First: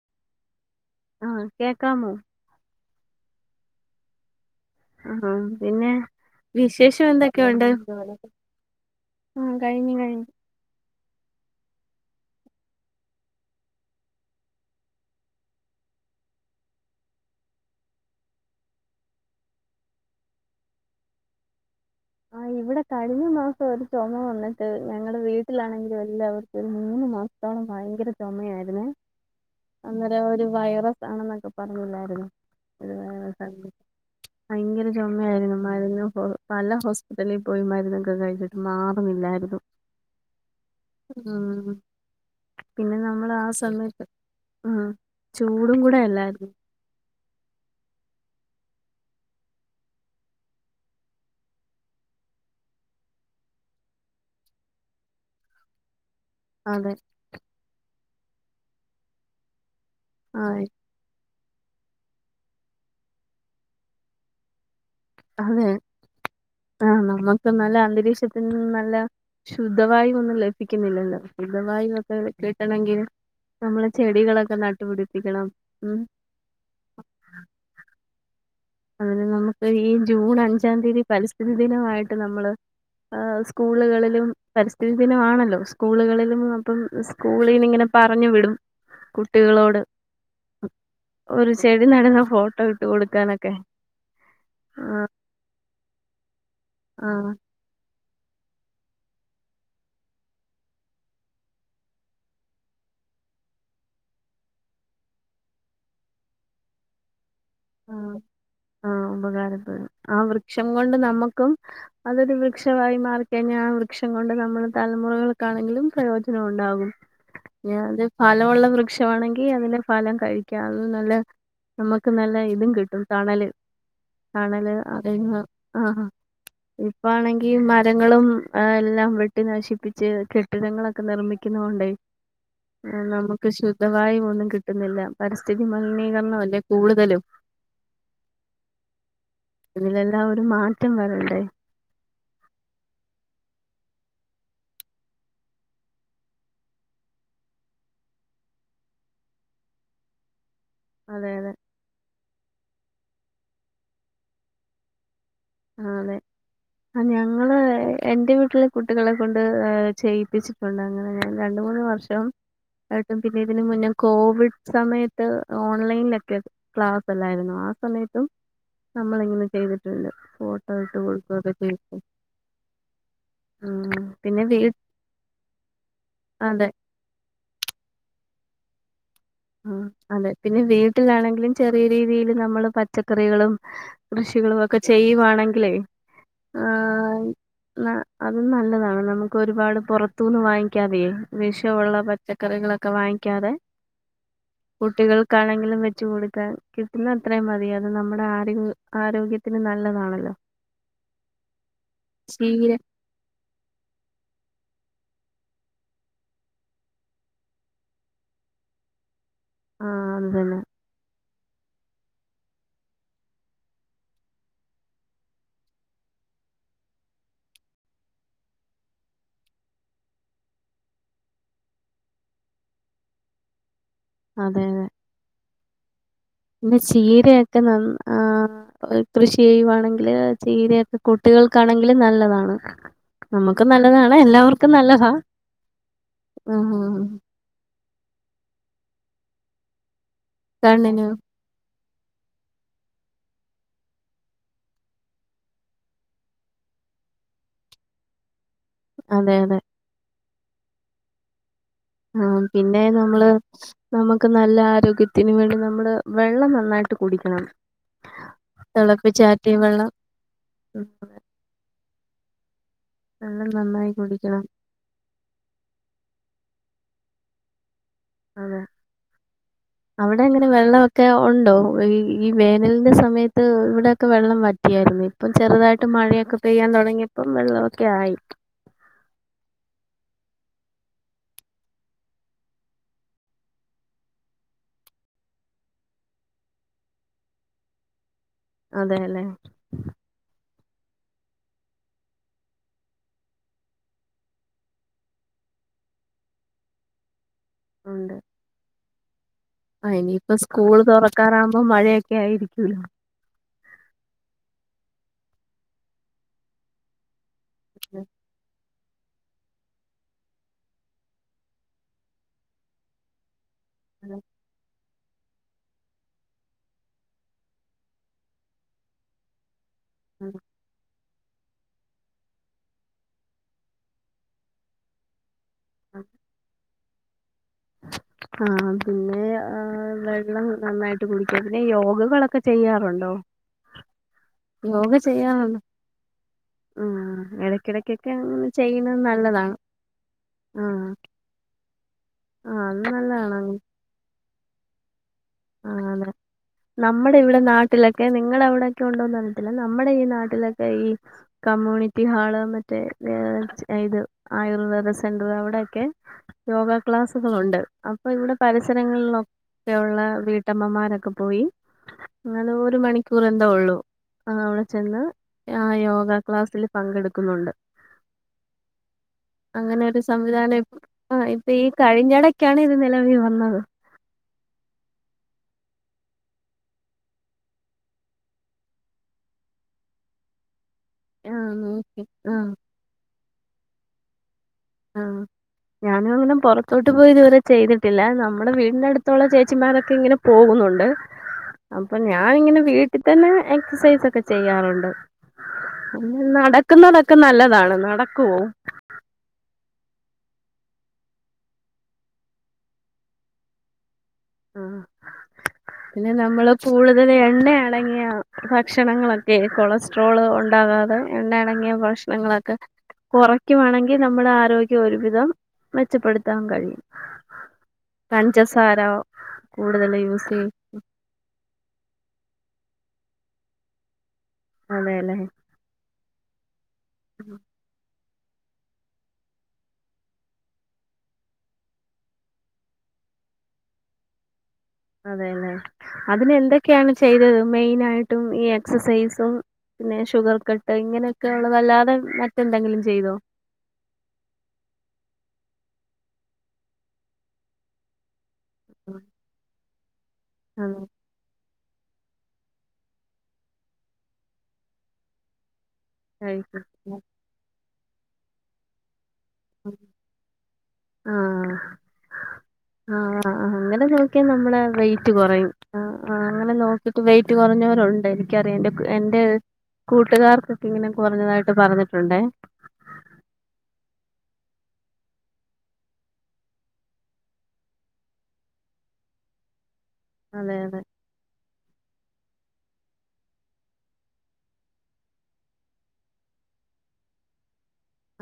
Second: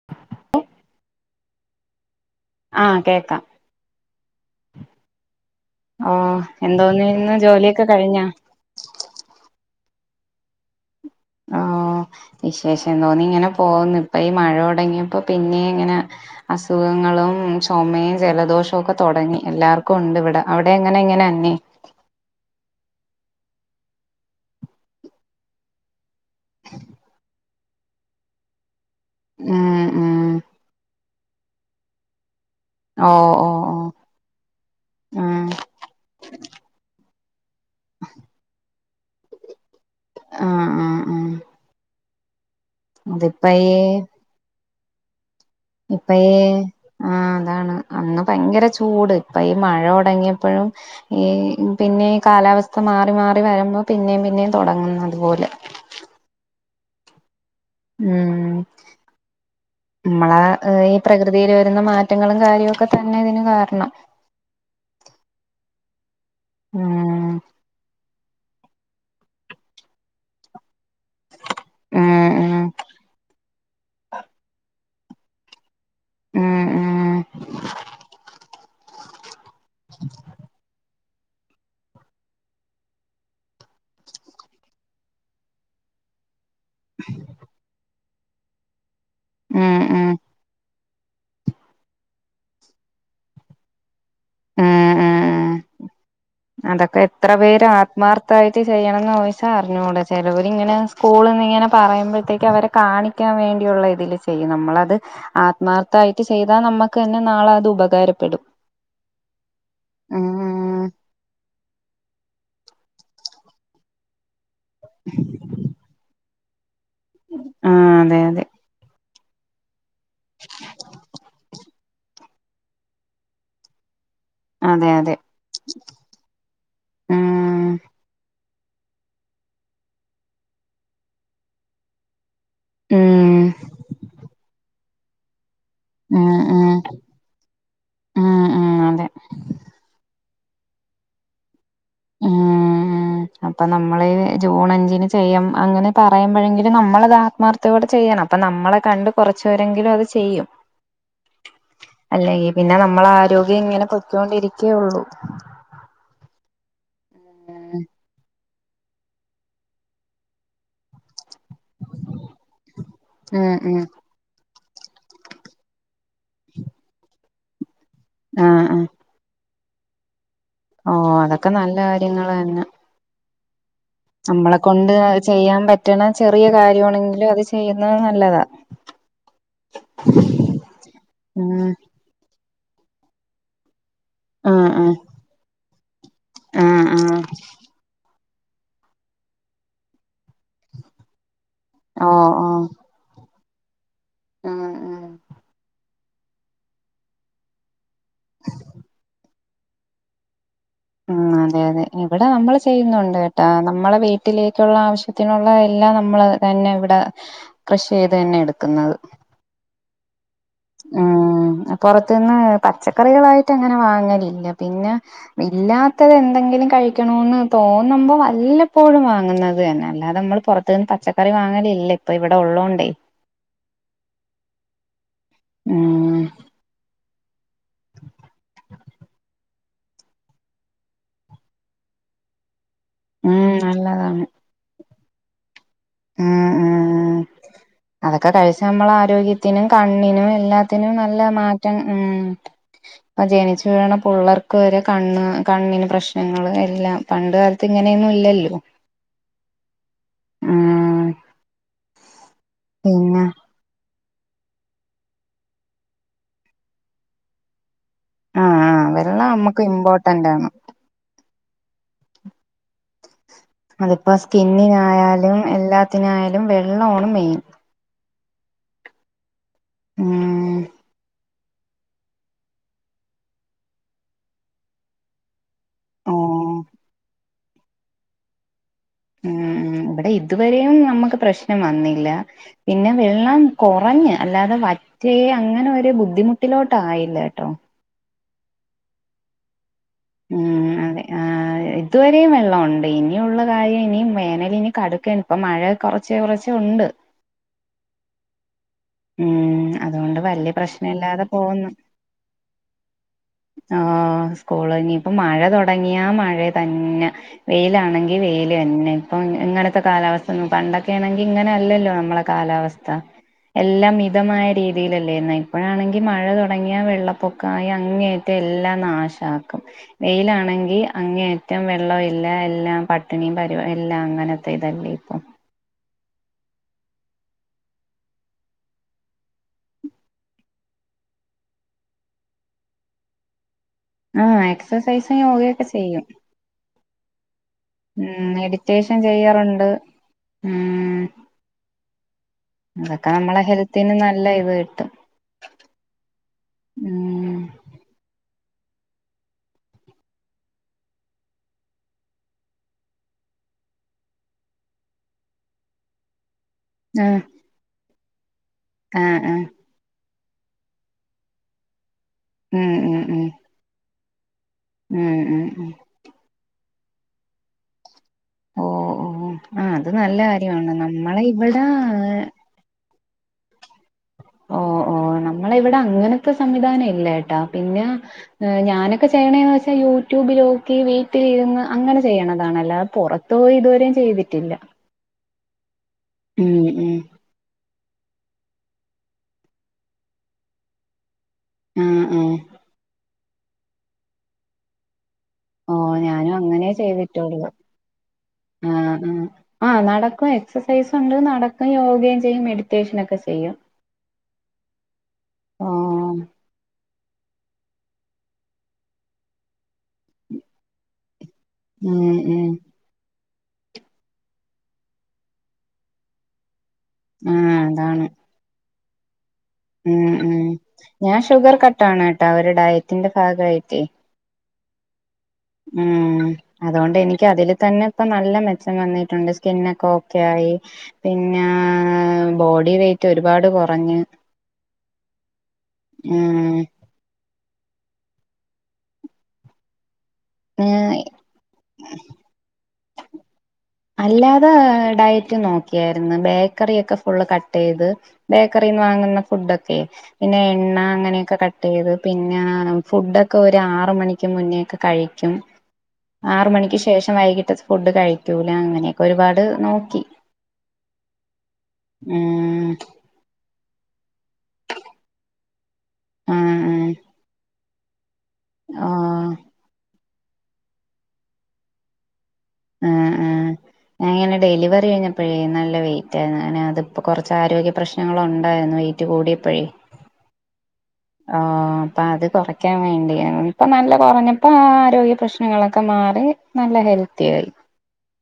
[unintelligible] ആ കേക്കാമോ ആ കേക്കാ ആ ഹാ പിന്നെ ഓ വിശേഷം എന്തോന്നിന്ന് എന്തൊക്കെയൊണ്ട് ജോലിയൊക്കെ കഴിഞ്ഞാ ആ കഴിഞ്ഞു കഴിഞ്ഞു ഓ വിശേഷം എന്തോന്നിങ്ങനെ പോക്ന്ന് ഇപ്പ ഈ മഴ തൊടങ്ങിയപ്പോ പിന്നീ ങ്ങനെ അസുഖങ്ങളും ചൊമയും ജലദോഷോക്കെ തൊടങ്ങി എല്ലാർക്കും ണ്ട് വടെ അവടെ എങ്ങനെ [unintelligible] ആ ഇവിട് ടെ കഴിഞ്ഞ മാസം ഒരു ചൊമ വന്ന്ട്ട് ഞങ്ങടെ വീട്ടിലാണെങ്കിലും എല്ലാവർക്കും ഒരു മൂന്ന് മാസ ത്തോളം ഭയങ്കര ചൊമയായിരുന്നേ ഉം ഉം അന്നേരം ഒരു വൈറസ് ആണെന്നൊക്കെ പറഞ്ഞില്ലായിരുന്നോ ഒരു ഓ ഓ ഓ [unintelligible] ഭയങ്കര ഉം ചൊമയായിരുന്നു മരുന്നു പോ പല ഹോസ് പിറ്റലി പോയി മരുന്നൊക്കെ കഴിച്ചിട്ട് മാറുന്നില്ലാരുന്നു ആ ആ ആ ആ പിന്നെ അതിപ്പ ഈ നമ്മളാസമയത്ത് ആ ചൂടും കൂടെ ഇപ്പഴേ അല്ലായിരുന്നു ആ അതാണ് അന്ന് ഭയങ്കര ചൂട് ഇപ്പ ഈ മഴ തൊടങ്ങിയപ്പഴും ഈ പിന്നെ കാലാവസ്ഥ മാറി മാറി വരുമ്പോ പിന്നേം പിന്നേം തൊടങ്ങും അതുപോലെ അതെ ഉം മ്മളെ ആഹ് ഈ പ്രകൃതിയില് വരുന്ന മാറ്റങ്ങളും കാര്യോക്കെ തന്നെ ഇതിന് കാരണം അതെ ആ ഉം നമ്മക്ക ഇപ്പ നല്ല അന്തരീക്ഷത്തിന് നല്ല ശുദ്ധവായു വന്നില്ലേ കിന്നില്ലല്ലോ ഉം ശുദ്ധവായുവൊക്കെ ഉം കിട്ടണെങ്കി നമ്മള് ചെടികളൊക്കെ നട്ടുപിടിപ്പിക്കണം ഉം ഉം ഉം അങ്ങനെ നമ്മക്ക്‌ ഈ ജൂൺ അഞ്ചാം തീയതി പരിസ്ഥിതി ദിനായിട്ട് നമ്മള് ആഹ് സ്കൂളുകളിലും പരിസ്ഥിതി ദിനാണല്ലോ സ്കൂളുകളിലും പ്പം സ്കൂളിൽന്ന് ഇങ്ങനെ പറഞ്ഞു വിടും ഉം കുട്ടികളോട് ഉം ഒരു ചെടി നടുന്ന ഫോട്ടോ ഇട്ട് കൊടുക്കാനൊക്കെ ഉം ആ ഉം അതൊക്കെ എത്ര ആഹ് പേരാ മർത്തായിട്ട് ചെയ്യണംന്നോയ്ച്ചാ അർഞ്ഞൂട ചെലോര്ങ്ങനെ സ്കൂള്ന്ന്ങ്ങനെ പറയുമ്പോഴത്തേക്കും അവരെ കാണിക്ക ക്ക്യാൻ വേണ്ടിയുള്ള ഇതിൽ ചെയ്യും നമ്മളത് ആത്മാർത്ഥായിട്ട് ചെയ്താ നമ്മക്കന്നെ നാളെ അത് ഉ ആഹ് ആഹ് ഉപകാരപ്പെടും ആ വൃക്ഷം ഉം കൊണ്ട് നമ്മുക്കും അതൊരു വൃക്ഷമായി മാറി കഴിഞ്ഞാ ആ വൃക്ഷം കൊണ്ട് നമ്മൾ തലമുറകൾക്കാണെങ്കിലും പ്രയോ ജനമുണ്ടാവും. ആ ഇഞ് അത് അതെ അതെ ഫലമുള്ള വൃക്ഷമാണെങ്കി അതിനെ ഫലം കഴിക്കാം അത് നല്ല നമ്മക്ക് നല്ല ഇതും കിട്ടും തണല് തണല് അതെ അതെ അതീന്ന് ആഹ ഇപ്പാണെങ്കി ഉം മരങ്ങളും എല്ലാം വെട്ടി നശിപ്പിച്ച് കെ ട്ടിടങ്ങളൊക്കെ നിർമ്മിക്കുന്ന കൊണ്ടെ ഉം ഏഹ് നമുക്ക് ശുദ്ധവായു ഒന്നും കിട്ടുന്നില്ല. പരിസ്ഥിതി മലിനീകരണമല്ലേ കൂടുതലും. ആഹ് ആഹ് അതെ. ഇതിലെല്ലാം ഒരും മാറ്റം വരണ്ടെ. ഉം. അപ്പൊ നമ്മള് ജൂൺ അഞ്ചിന് ചെയ്യും അങ്ങനെ പറയുമ്പഴെങ്കിലും നമ്മളത് ആത്മാർ ത്തോടെ ചെയ്യണം. അപ്പം നമ്മളെ കണ്ട് കുറച്ച് പേരെങ്കിലും അത് ചെയ്യും. അതെ അതെ. അല്ലെങ്കി പിന്നെ നമ്മളാരോഗ്യം ഇങ്ങനെ പൊയ്ക്കോണ്ടിരിക്ക്യേയുള്ളു. ആഹ് അതെ. അഹ് ഞങ്ങള് എന്റെ വീട്ടില് കുട്ടികളെ കൊണ്ട് ഏഹ് ചെയ്യിപ്പിച്ചിട്ടുണ്ട് അങ്ങനെ ആഹ് രണ്ട് മൂന്ന് വർഷം ആയിട്ടും പിന്നെ ഉം ഇതിന് ഉം മുന്നെം കോവിഡ് സമയത്ത് ഓൺലൈനിലൊക്കെ ക്ലാസെല്ലായിരുന്നൊ ആ സമയത്തും ആഹ് ആഹ് നമ്മളിങ്ങനെ ചെയ്തിട്ടുണ്ട് ഫോ ഓഹ് അതൊക്കെ നല്ല കാര്യങ്ങളെന്നെ. ആഹ് നമ്മളെ കൊണ്ട് ചെയ്യാൻ പറ്റ്ണ ചെറിയ അതെ കാര്യമാണെങ്കിലും അത് ചെയ്യുന്നത് നല്ലതാ. ആഹ് അതെ. പിന്നെ വീട്ടിലാണെങ്കിലും ഉം ചെറിയ രീതിയില് നമ്മള് പച്ചക്കറികളും കൃഷികളും ആഹ് ഒക്കെ ആഹ് ചെയ്യുവാണെങ്കിലേ ആ ആഹ് ആഹ് ന അതും നല്ലതാണ്. നമുക്ക് ഒരുപാട് പുറത്തൂന്ന് വാങ്ങിക്കാതെയേ വിഷവുള്ള ഓ ഓ പച്ചക്കറികളൊ ക്ക വാങ്ങിക്കാതെ ആഹ് ആഹ് കുട്ടികൾക്കാണെങ്കിലും വെ ച്ചു കൊടുക്കാൻ കിട്ടുന്ന അത്രയും മതി അത് നമ്മുടെ ആറിവ് ആരോഗ്യത്തിന് നല്ലതാണല്ലോ. ഉം അതെ അതെ ഇവിടെ നമ്മൾ ചീര ചെയ്യുന്നുണ്ട് കേ ട്ടോ. നമ്മളെ വീട്ടിലേക്കുള്ള ആവശ്യത്തിനുള്ള എല്ലാം നമ്മള് തന്നെ ഇവടെ കൃഷി ചെയ്ത് തന്നെ എടുക്കുന്നത്. ആഹ് അത് തന്നെ. ആഹ് അ പൊറത്തിന്ന് പച്ചക്കറികളായിട്ട് അങ്ങനെ വാങ്ങലില്ല പിന്നെ ഇല്ലാത്തത് എന്തെങ്കിലും കഴിക്കണോന്ന് തോന്നുമ്പം വല്ലപ്പോഴും വാങ്ങുന്നത് തന്നെ അല്ലാതെ നമ്മൾ പുറ ത്ത്ന്ന് പച്ചക്കറി വാങ്ങലില്ല ഇപ്പൊ ഇവിടെ ഉള്ളോണ്ടേ. അതെ അതെ. ഉം പിന്നെ ചീരെയൊക്കെ നന്ന് ആഹ് ഒര് കൃഷി ചെയ്യുവാണെങ്കില് ചീരയൊക്കെ കുട്ടികൾക്കാണെങ്കിലും നല്ലതാണ്. നമുക്കും നല്ലതാണ് എല്ലാവർക്കും നല്ലതാ ഉം ആഹ്. ഉം അതൊക്കെ കഴിച്ച നമ്മളെ ആരോഗ്യത്തിനും കണ്ണിനും എല്ലാത്തിനും കണ്ണിന് നല്ല മാറ്റം ഉം ഇപ്പം ജനിച്ച് വീണ പിള്ളേർക്ക് വരെ കണ്ണ് കണ്ണിന് പ്രശ്നങ്ങൾ എല്ലാം പണ്ട് കാലത്ത് ഇങ്ങനെയൊന്നും ഇല്ലല്ലോ അതെ അതെ ഉം ഉം പിന്നെ നമ്മള് നമുക്ക് നല്ല ആരോഗ്യത്തിന് വേണ്ടി നമ്മള് വെള്ളം നന്നായിട്ട് കുടിക്കണം ആഹ് ആഹ് വെള്ളം തെളപ്പിചാറ്റിയ നമ്മുക്ക് വെള്ളം ഇമ്പോർട്ടന്റ് ആണ് എന്താണ് അതിപ്പൊ സ്കിന്നിനായാലും എല്ലാത്തിനായാലും വെള്ളമാണ് മെയിൻ ആണ് അവിടെ എങ്ങനെ ഉം വെള്ളവൊക്കെ? ഒണ്ടോ ഈ വേനലിന്റെ സമയത്ത് ഇവിടെയൊക്കെ വെള്ളം വറ്റിയാരുന്നു ഇപ്പം ചെറുതായിട്ട് മഴയൊക്കെ ഓഹ് പെയ്യാൻ തൊടങ്ങിയപ്പം വെള്ളവൊക്കെ ആയി ഉം ഉം ഇവിടെ ഇതുവരെയും നമ്മുക്ക് പ്രശ്നം വന്നില്ല പിന്നെ വെള്ളം കൊറഞ്ഞ് അല്ലാതെ വറ്റ് റ്റെ അങ്ങനെ ഒരു ബുദ്ധിമുട്ടിലോട്ടായില്ല ട്ടോ അതെ ലേ ഉം അതെ അ [inaudible] ഇതുവരെയും വെള്ളമുണ്ട് ഇനിയുള്ള കാര്യം ഇനി വേനൽ ഇനി കടക്കാണ് ഇപ്പൊ മഴ കൊറച്ച് കൊറച്ച് ഉണ്ട് ഉണ്ട് ഉം ആ അതൊണ്ട് ഇനിയിപ്പോ വല്ല്യ സ്കൂള് പ്രശ്നല്ലാതെ തുറക്കാറാകുമ്പോ പോവ്ന്ന് മഴയൊക്കെ ആയിരിക്കൂല്ലോ. ആ സ്കൂള് ഇനിപ്പൊ മഴ തുടങ്ങിയാ മഴ തന്നെ വെയിലാണെങ്കി വെയിലെന്നെ പ്പൊ ഇ ഇങ്ങനത്തെ കാലാവസ്ഥ ഒന്നും പണ്ടൊക്കെ ആണെങ്കി ഇങ്ങനെ അല്ലല്ലോ നമ്മളെ കാലാവസ്ഥ എല്ലാം മിതമായ രീ തിയിലല്ലേ ഇന്ന് ഇപ്പോഴാണെങ്കി മഴ തൊടങ്ങിയാ വെള്ളപ്പൊക്കമായി അങ്ങേറ്റം എല്ലാം നാശാ വെയിലാണെങ്കി അങ്ങേയറ്റം വെള്ളം ഇല്ല എല്ലാം പട്ടിണിയും പരുവ എല്ലാം അങ്ങനത്തേതല്ലേ ഇപ്പം അ ആ പിന്നെ വെള്ളം നന്നായിട്ട് കുടിക്കുക പിന്നെ യോഗകളൊക്കെ ചെയ്യാറുണ്ടോ? ആ എക്സസൈസും യോഗയൊക്കെ ചെയ്യും ഉം എടക്കിടക്കൊക്കെ ഉം അങ്ങനെ മെഡിറ്റേഷൻ ചെയ്യണത് നല്ലതാ ചെയ്യാറുണ്ട് ആ ഉം ആഅങ്ങനെ കാരണം നമ്മളെ ഹെൽത്തിന് നല്ല ഇത് കിട്ടും ആഹ അ തെ നമ്മടെ ഉം ഇവിടെ നാട്ടിലൊക്കെ നിങ്ങള അവിടൊക്കെ ഉണ്ടോന്നറിത്തില്ല നമ്മുടെ ഈ നാട്ടിലൊക്കെ ഈ കമ്മ്യൂണിറ്റി ഹാള് മറ്റേ ഇത് ആയുർവേദ സെന്ററ് അവിടെയൊക്കെ യോഗ ആഹ് ക്ലാസ്സുകളുണ്ട് അപ്പൊ ഇവിടെ ആഹ് ആഹ് പരിസരങ്ങളിലൊക്കെയുള്ള വീട്ടമ്മമാരൊക്കെ പോയി അങ്ങനെ ഉം ഒരു ഉം മണിക്കൂർ ഉം എന്താ ഉള്ളൂ ആ അവിടെ ചെന്ന് ഉം ഉം ആ ഉം യോഗ ക്ലാസ്സിൽ പങ്കെടുക്കുന്നുണ്ട് ഓഹ് ഓഹ് ആഹ് അങ്ങനെ അത് ഒരു നല്ല സംവിധാനം കാര്യമാണ് ആ നമ്മളെ ഇപ്പൊ ഈ ഇവിടെ കഴിഞ്ഞിട ക്കാണീ ഇത് നിലവിൽ വന്നത് ഓ ഓ നമ്മള് ഇവിടെ അങ്ങനത്തെ സംവിധാനം ഇല്ല ട്ടാ പിന്നെ ഞാനൊക്കെ ചെയ്യണേന്ന് വെച്ചാൽ യൂട്യൂബ് നോക്കി വൈറ് ആ ട്ടിലിരുന്ന് അങ്ങനെ നോക്കി ആ ചെയ്യണതാണ ല്ലാതെ പുറത്ത് പോയി ഇതുവരെയും ചെയ്തിട്ടില്ല. ആ ഞാനും അങ്ങനെ ഉം പുറത്തോട്ട് ഉം പോയി ഇതുവരെ ചെയ്തിട്ടില്ല നമ്മുടെ വീടിനടുത്തുള്ള ചേച്ചിമാരൊക്കെ ഇങ്ങനെ പോകുന്നുണ്ട്. അപ്പൊ ആഹ് ആഹ് ഞാനിങ്ങനെ വീട്ടിൽ തന്നെ എക്സസൈസ് ഒക്കെ ചെയ്യാറുണ്ട്. ഓ അ ഞാനും അങ്ങനേ നടക്കുന്നതൊക്കെ ചെയ്തിട്ടുള്ളൂ നല്ലതാണ് നടക്കുവോ? ആഹ് ഉം ആഹ് നടക്കും എക്സസൈസ് ഉണ്ട് നടക്കും യോഗയും ചെയ്യും മെഡിറ്റേഷൻ ഒക്കെ ചെയ്യും. ആഹ് പിന്നെ ഓഹ് നമ്മള് കൂടുതൽ എണ്ണ ആ തുടങ്ങിയ ഭക്ഷണങ്ങളൊക്കെ കൊളസ്ട്രോള് ഒണ്ടാകാതെ ഉണ്ണയടങ്ങിയ ഉം ഭക്ഷണ ഉം ങ്ങളൊക്കെ - കൊറയ്ക്കുവാണെങ്കി നമ്മുടെ ആരോഗ്യം ഒരുവിധം മെച്ചപ്പെടുത്താൻ കഴിയും. ആഹ് അതാണ് പഞ്ചസാര കൂടുതൽ ഉം യൂസ് ഉം ചെയ്യും ഞാൻ ഷുഗർ കട്ടാണ് കേട്ടാ ഒരു ഡയറ്റിന്റെ ഭാഗായിട്ടേ അതെല്ലേ ഉം അതോൻണ്ട് എനിക്ക് അതില് തന്നെ ഇപ്പൊ നല്ല മെച്ചം വന്നിട്ടുണ്ട് സ്കിന്നക്കെ ഓക്കെ ആയി പിന്നാ ബോഡി വെയ്റ്റ് ഒരുപാട് കൊറഞ്ഞ് അതെല്ലേ ഉം അതിനെന്തെക്കെയാണ് ചെയ്തത് മെയിൻ ആയിട്ടും ഈ എക്സസൈസും പിന്നെ ഷുഗർ കട്ട് ഇങ്ങനെ ത്തെ ക്കെള്ള ല്ലാതെ മറ്റെന്തെങ്കിലും ചെയ്തോ അല്ലാതെ ഡയറ്റ് നോക്കിയായിരുന്നു ബേക്കറിയൊക്കെ ഫുള്ള് കട്ട് ചെയ്ത് ബേക്കറിന്ന് വാങ്ങുന്ന ഫുഡൊക്കെയെ പിന്നെ എണ്ണ ആഹ് അങ്ങനെയൊക്കെ കട്ട് ട്ടെയ്ത് പിന്നാ ഫുഡൊക്കെ ഒരു ആറ് മണിക്ക് മുന്നേക്കെ കഴിക്കും. ആറ് മണിക്ക് കഴിക്കും ശേഷം വൈകിട്ട് ഫുഡ് കഴിക്കൂല അങ്ങനെ ഒരുപാട് നോക്കി ആഹ് ഉ ആഹ് അ അങ്ങനെ നോക്കിയാൽ നമ്മടെ വെയിറ്റ് കുറയും. ആഹ് അ അങ്ങനെ ആഹ് ആഹ് നോക്കിട്ട് വെയിറ്റ് കുറഞ്ഞവരുണ്ട് എനിക്കറിയാം എന്റെ എന്റെ ആഹ് കൂ ട്ടുകാർക്കൊക്കെ ഇങ്ങനെ കുറഞ്ഞതായിട്ട് പറഞ്ഞിട്ടുണ്ടെ ആഹ് ആഹ് ആ എന്റെ ഡെലിവറി കഴിഞ്ഞപ്പൊ ഴേ നല്ല വെയിറ്റ് ആരുന്നു അങ്ങനെ അതിപ്പൊ കൊറച്ച് ആരോഗ്യ പ്രശ്നങ്ങള് ഒണ്ടായിരുന്നു വെയി റ്റ് കൂടിയപ്പോഴേ അതെ അതെ ഓ അപ്പൊ അത് കുറക്കാൻ വേണ്ടിയാരുന്നു ഇപ്പൊ നല്ല കൊ റഞ്ഞപ്പൊ ആ ആരോഗ്യ പ്രശ്നങ്ങളൊക്കെ മാറി നല്ല ഹെൽത്തി ആയി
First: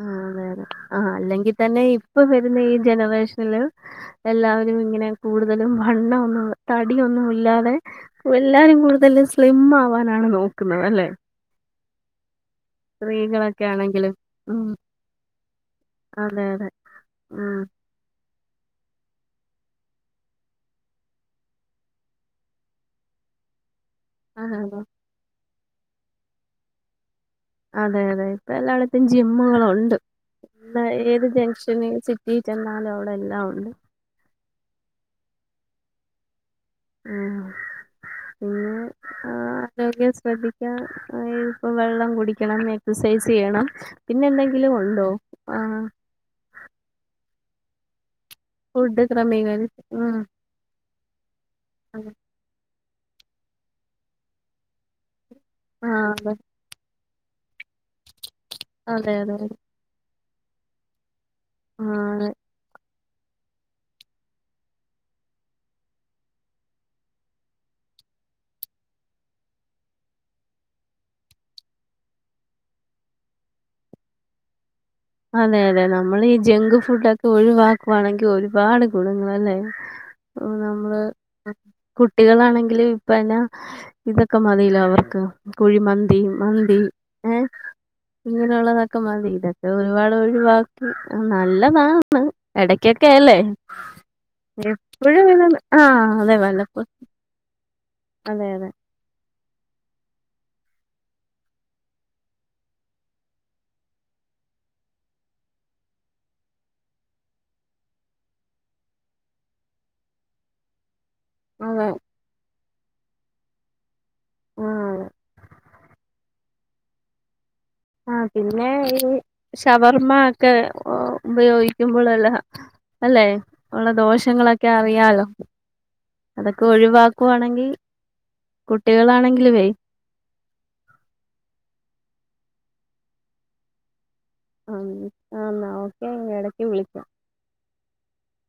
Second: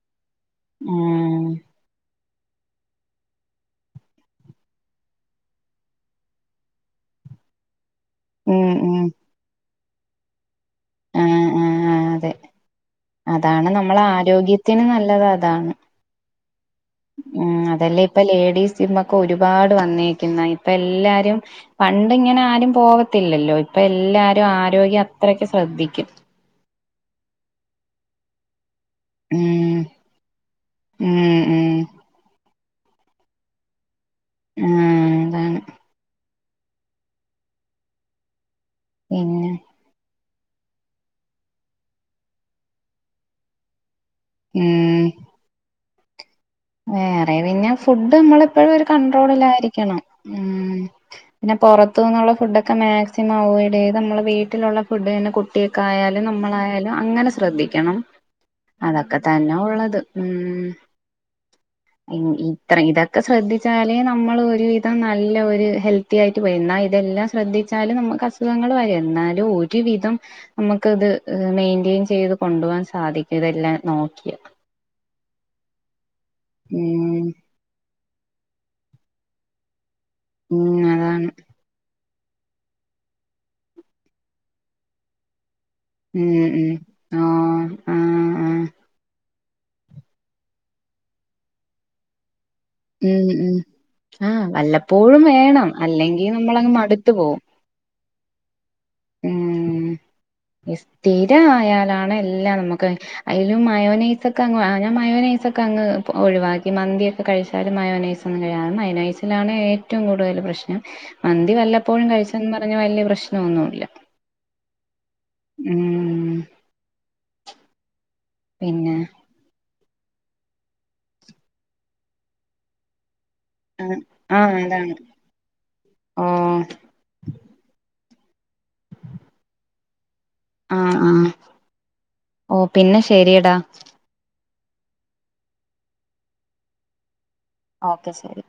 ആഅങ്ങനെ അതെതെ ആഹ് ഉം അല്ലെങ്കിൽ തന്നെ ഇപ്പൊ വരുന്ന ഈ ജനറേഷനില് എല്ലാവരും ഇങ്ങനെ കൂടുതലും വണ്ണം ഒന്നും തടിയൊന്നുമില്ലാതെ. ഉം എല്ലാരും ഉം കൂടുതലും സ്ലിം ആവാനാണ് നോക്കുന്നത് അല്ലേ. ആഹ് ആഹ് അതെ സ്ത്രീകളൊക്കെ അതാണ് നമ്മളെ ആണെങ്കിലും ഉം ആരോഗ്യത്തിന് നല്ലത് അതാണ്. അതെ അതെ ഉം അതല്ലേ ഇപ്പൊ ലേഡീസ് ജിമ്മൊക്കെ ഒരുപാട് വന്നേക്കുന്നേ ഇപ്പ എല്ലാരും പണ്ട് ഇങ്ങനെ ആരും പോകത്തില്ലല്ലോ ഇപ്പൊ എല്ലാരും അതെ അതെ ആരോഗ്യം അത്രക്കും ശ്രദ്ധിക്കും. അതെ അതെ ഇപ്പ എല്ലായിടത്തും ഉം ജിമ്മുകളുണ്ട് ന്നാ ഉം ഏത് ഉം ജംഗ്ഷന് സിറ്റി ച്ചെന്നാലും അവിടെ എല്ലാം ഉണ്ട്. ആഹ് അതാണ് ആഹ് പിന്നെ ആഹ് പിന്നെ ആരോഗ്യം ശ്രദ്ധിക്കാ ഇപ്പ വെള്ളം കുടിക്കണം എക്സസൈസ് ചെയ്യണം. പിന്നെ എന്തെങ്കിലും ഉണ്ടോ ആഹ് ഹേ വേറെ പിന്നെ ഫുഡ് മ്മള് പ്പഴും ഒരു ഫുഡ് ക്രമീകരി കൺണ്ട്രോളിലായിരിക്കണം ഉം ഉ പിന്നെ പുറത്തു ആഹ് നിന്നുള്ള ഫുഡക്കെ ഒക്കെ മാക്സിമം അവയ്യ്ഡ് ചെയ്ത് നമ്മളുടെ വീട്ടിലുള്ള ഫുഡ്ന്നെ കുട്ടിയക്കെ ആയാലും നമ്മളായാലും അങ്ങനെ ശ്രദ്ധിക്കണം അതെ അതെ അതൊക്കെ അതെ അതെ തന്നെ ഉള്ളത് ഉം ആഹ് ഇത്രീല [unintelligible] ഒക്കെ ശ്രദ്ധിച്ചാലേ നമ്മള്ഒരുവിധം നല്ല ഒരു ഹെൽത്തി ആയിട്ട് വരുന്ന ഇതെല്ലാം ശ്രദ്ധിച്ചാലും നമുക്ക് അസുഖങ്ങൾ വര എന്നാലും ഒരുവിധം നമുക്കത് മെയിന്റ്റെയിൻ ചെയ്ത് കൊണ്ടുപോകവാൻ സാധിക്ക തെല്ലാം നോക്കിയ അതെയതെ നമ്മൾ ഈ ജങ്ക് ഫുഡൊക്കെ ഉം ഒഴിവാക്കുവാണെങ്കിൽ ഒരുപാട് ഗുണങ്ങളൾല്ലേ ഉം ആനമ്മള് അതാണ് കുട്ടികളാണെങ്കില് ഇപ്പനെ ഇതൊക്കെ മതിലെഅവർക്ക് കുഴിമന്തി ഉം ഉം മന്തി ഏ ആഹ് ആഹ് ആഹ് ഇങ്ങനെയുള്ളതൊക്കെ മതിലെ ഒരുപാട് ഒഴിവാക് നല്ലതാാണ് എടക്കൊക്കെ അല്ലേ ആ് വല്ലപ്പോഴും എപ്പോഴും ഇങ്ങനെ വേണം ആഹ് അല്ലെങ്കിൽ അതെ നമ്മളങ്ങ് വല്ലപ്പോ മടുത്തു പോകും അതെ അതെ ഉം തീര ആയാലാണ് എല്ലാം നമുക്ക് അതിലും മയോനൈസൊക്കെ അങ്ങ് ഞാൻ മയോനൈസൊക്കെ അങ്ങ് ഒഴിവാക്കി മന്തിയൊക്കെ കഴിച്ചാലും മയോനൈസ് നാ മയനൈസിലാണ് ഏറ്റവും കൂടുതൽ പ്രശ്നം മന്തി അതെ വല്ലപ്പോഴും കഴിച്ചെന്ന് പറഞ്ഞ് വല്യപ്രശ്നൊന്നുല്ല ആ അതെ ഉം ആ പിന്നെ ഈ ഷവർമ്മ ഒക്ക ഉപയോഗിക്കുമ്പോളെല്ല അല്ലെ ഉള്ള ആഹ് ദോഷങ്ങളൊക്കെ അതാണ് അറിയാലോ ഓ അതൊക്കെ ഒഴിവാ നക്കുവാണെങ്കിൽ കുട്ടികളാണെങ്കില വേ ആഹ ആഹ ഓ പിന്നെ ശരിയടാ ആ ആാ ഓക്കെ ഇങ്ങ ഇടക്ക് വിളിക്കും ഓക്കെ ശരി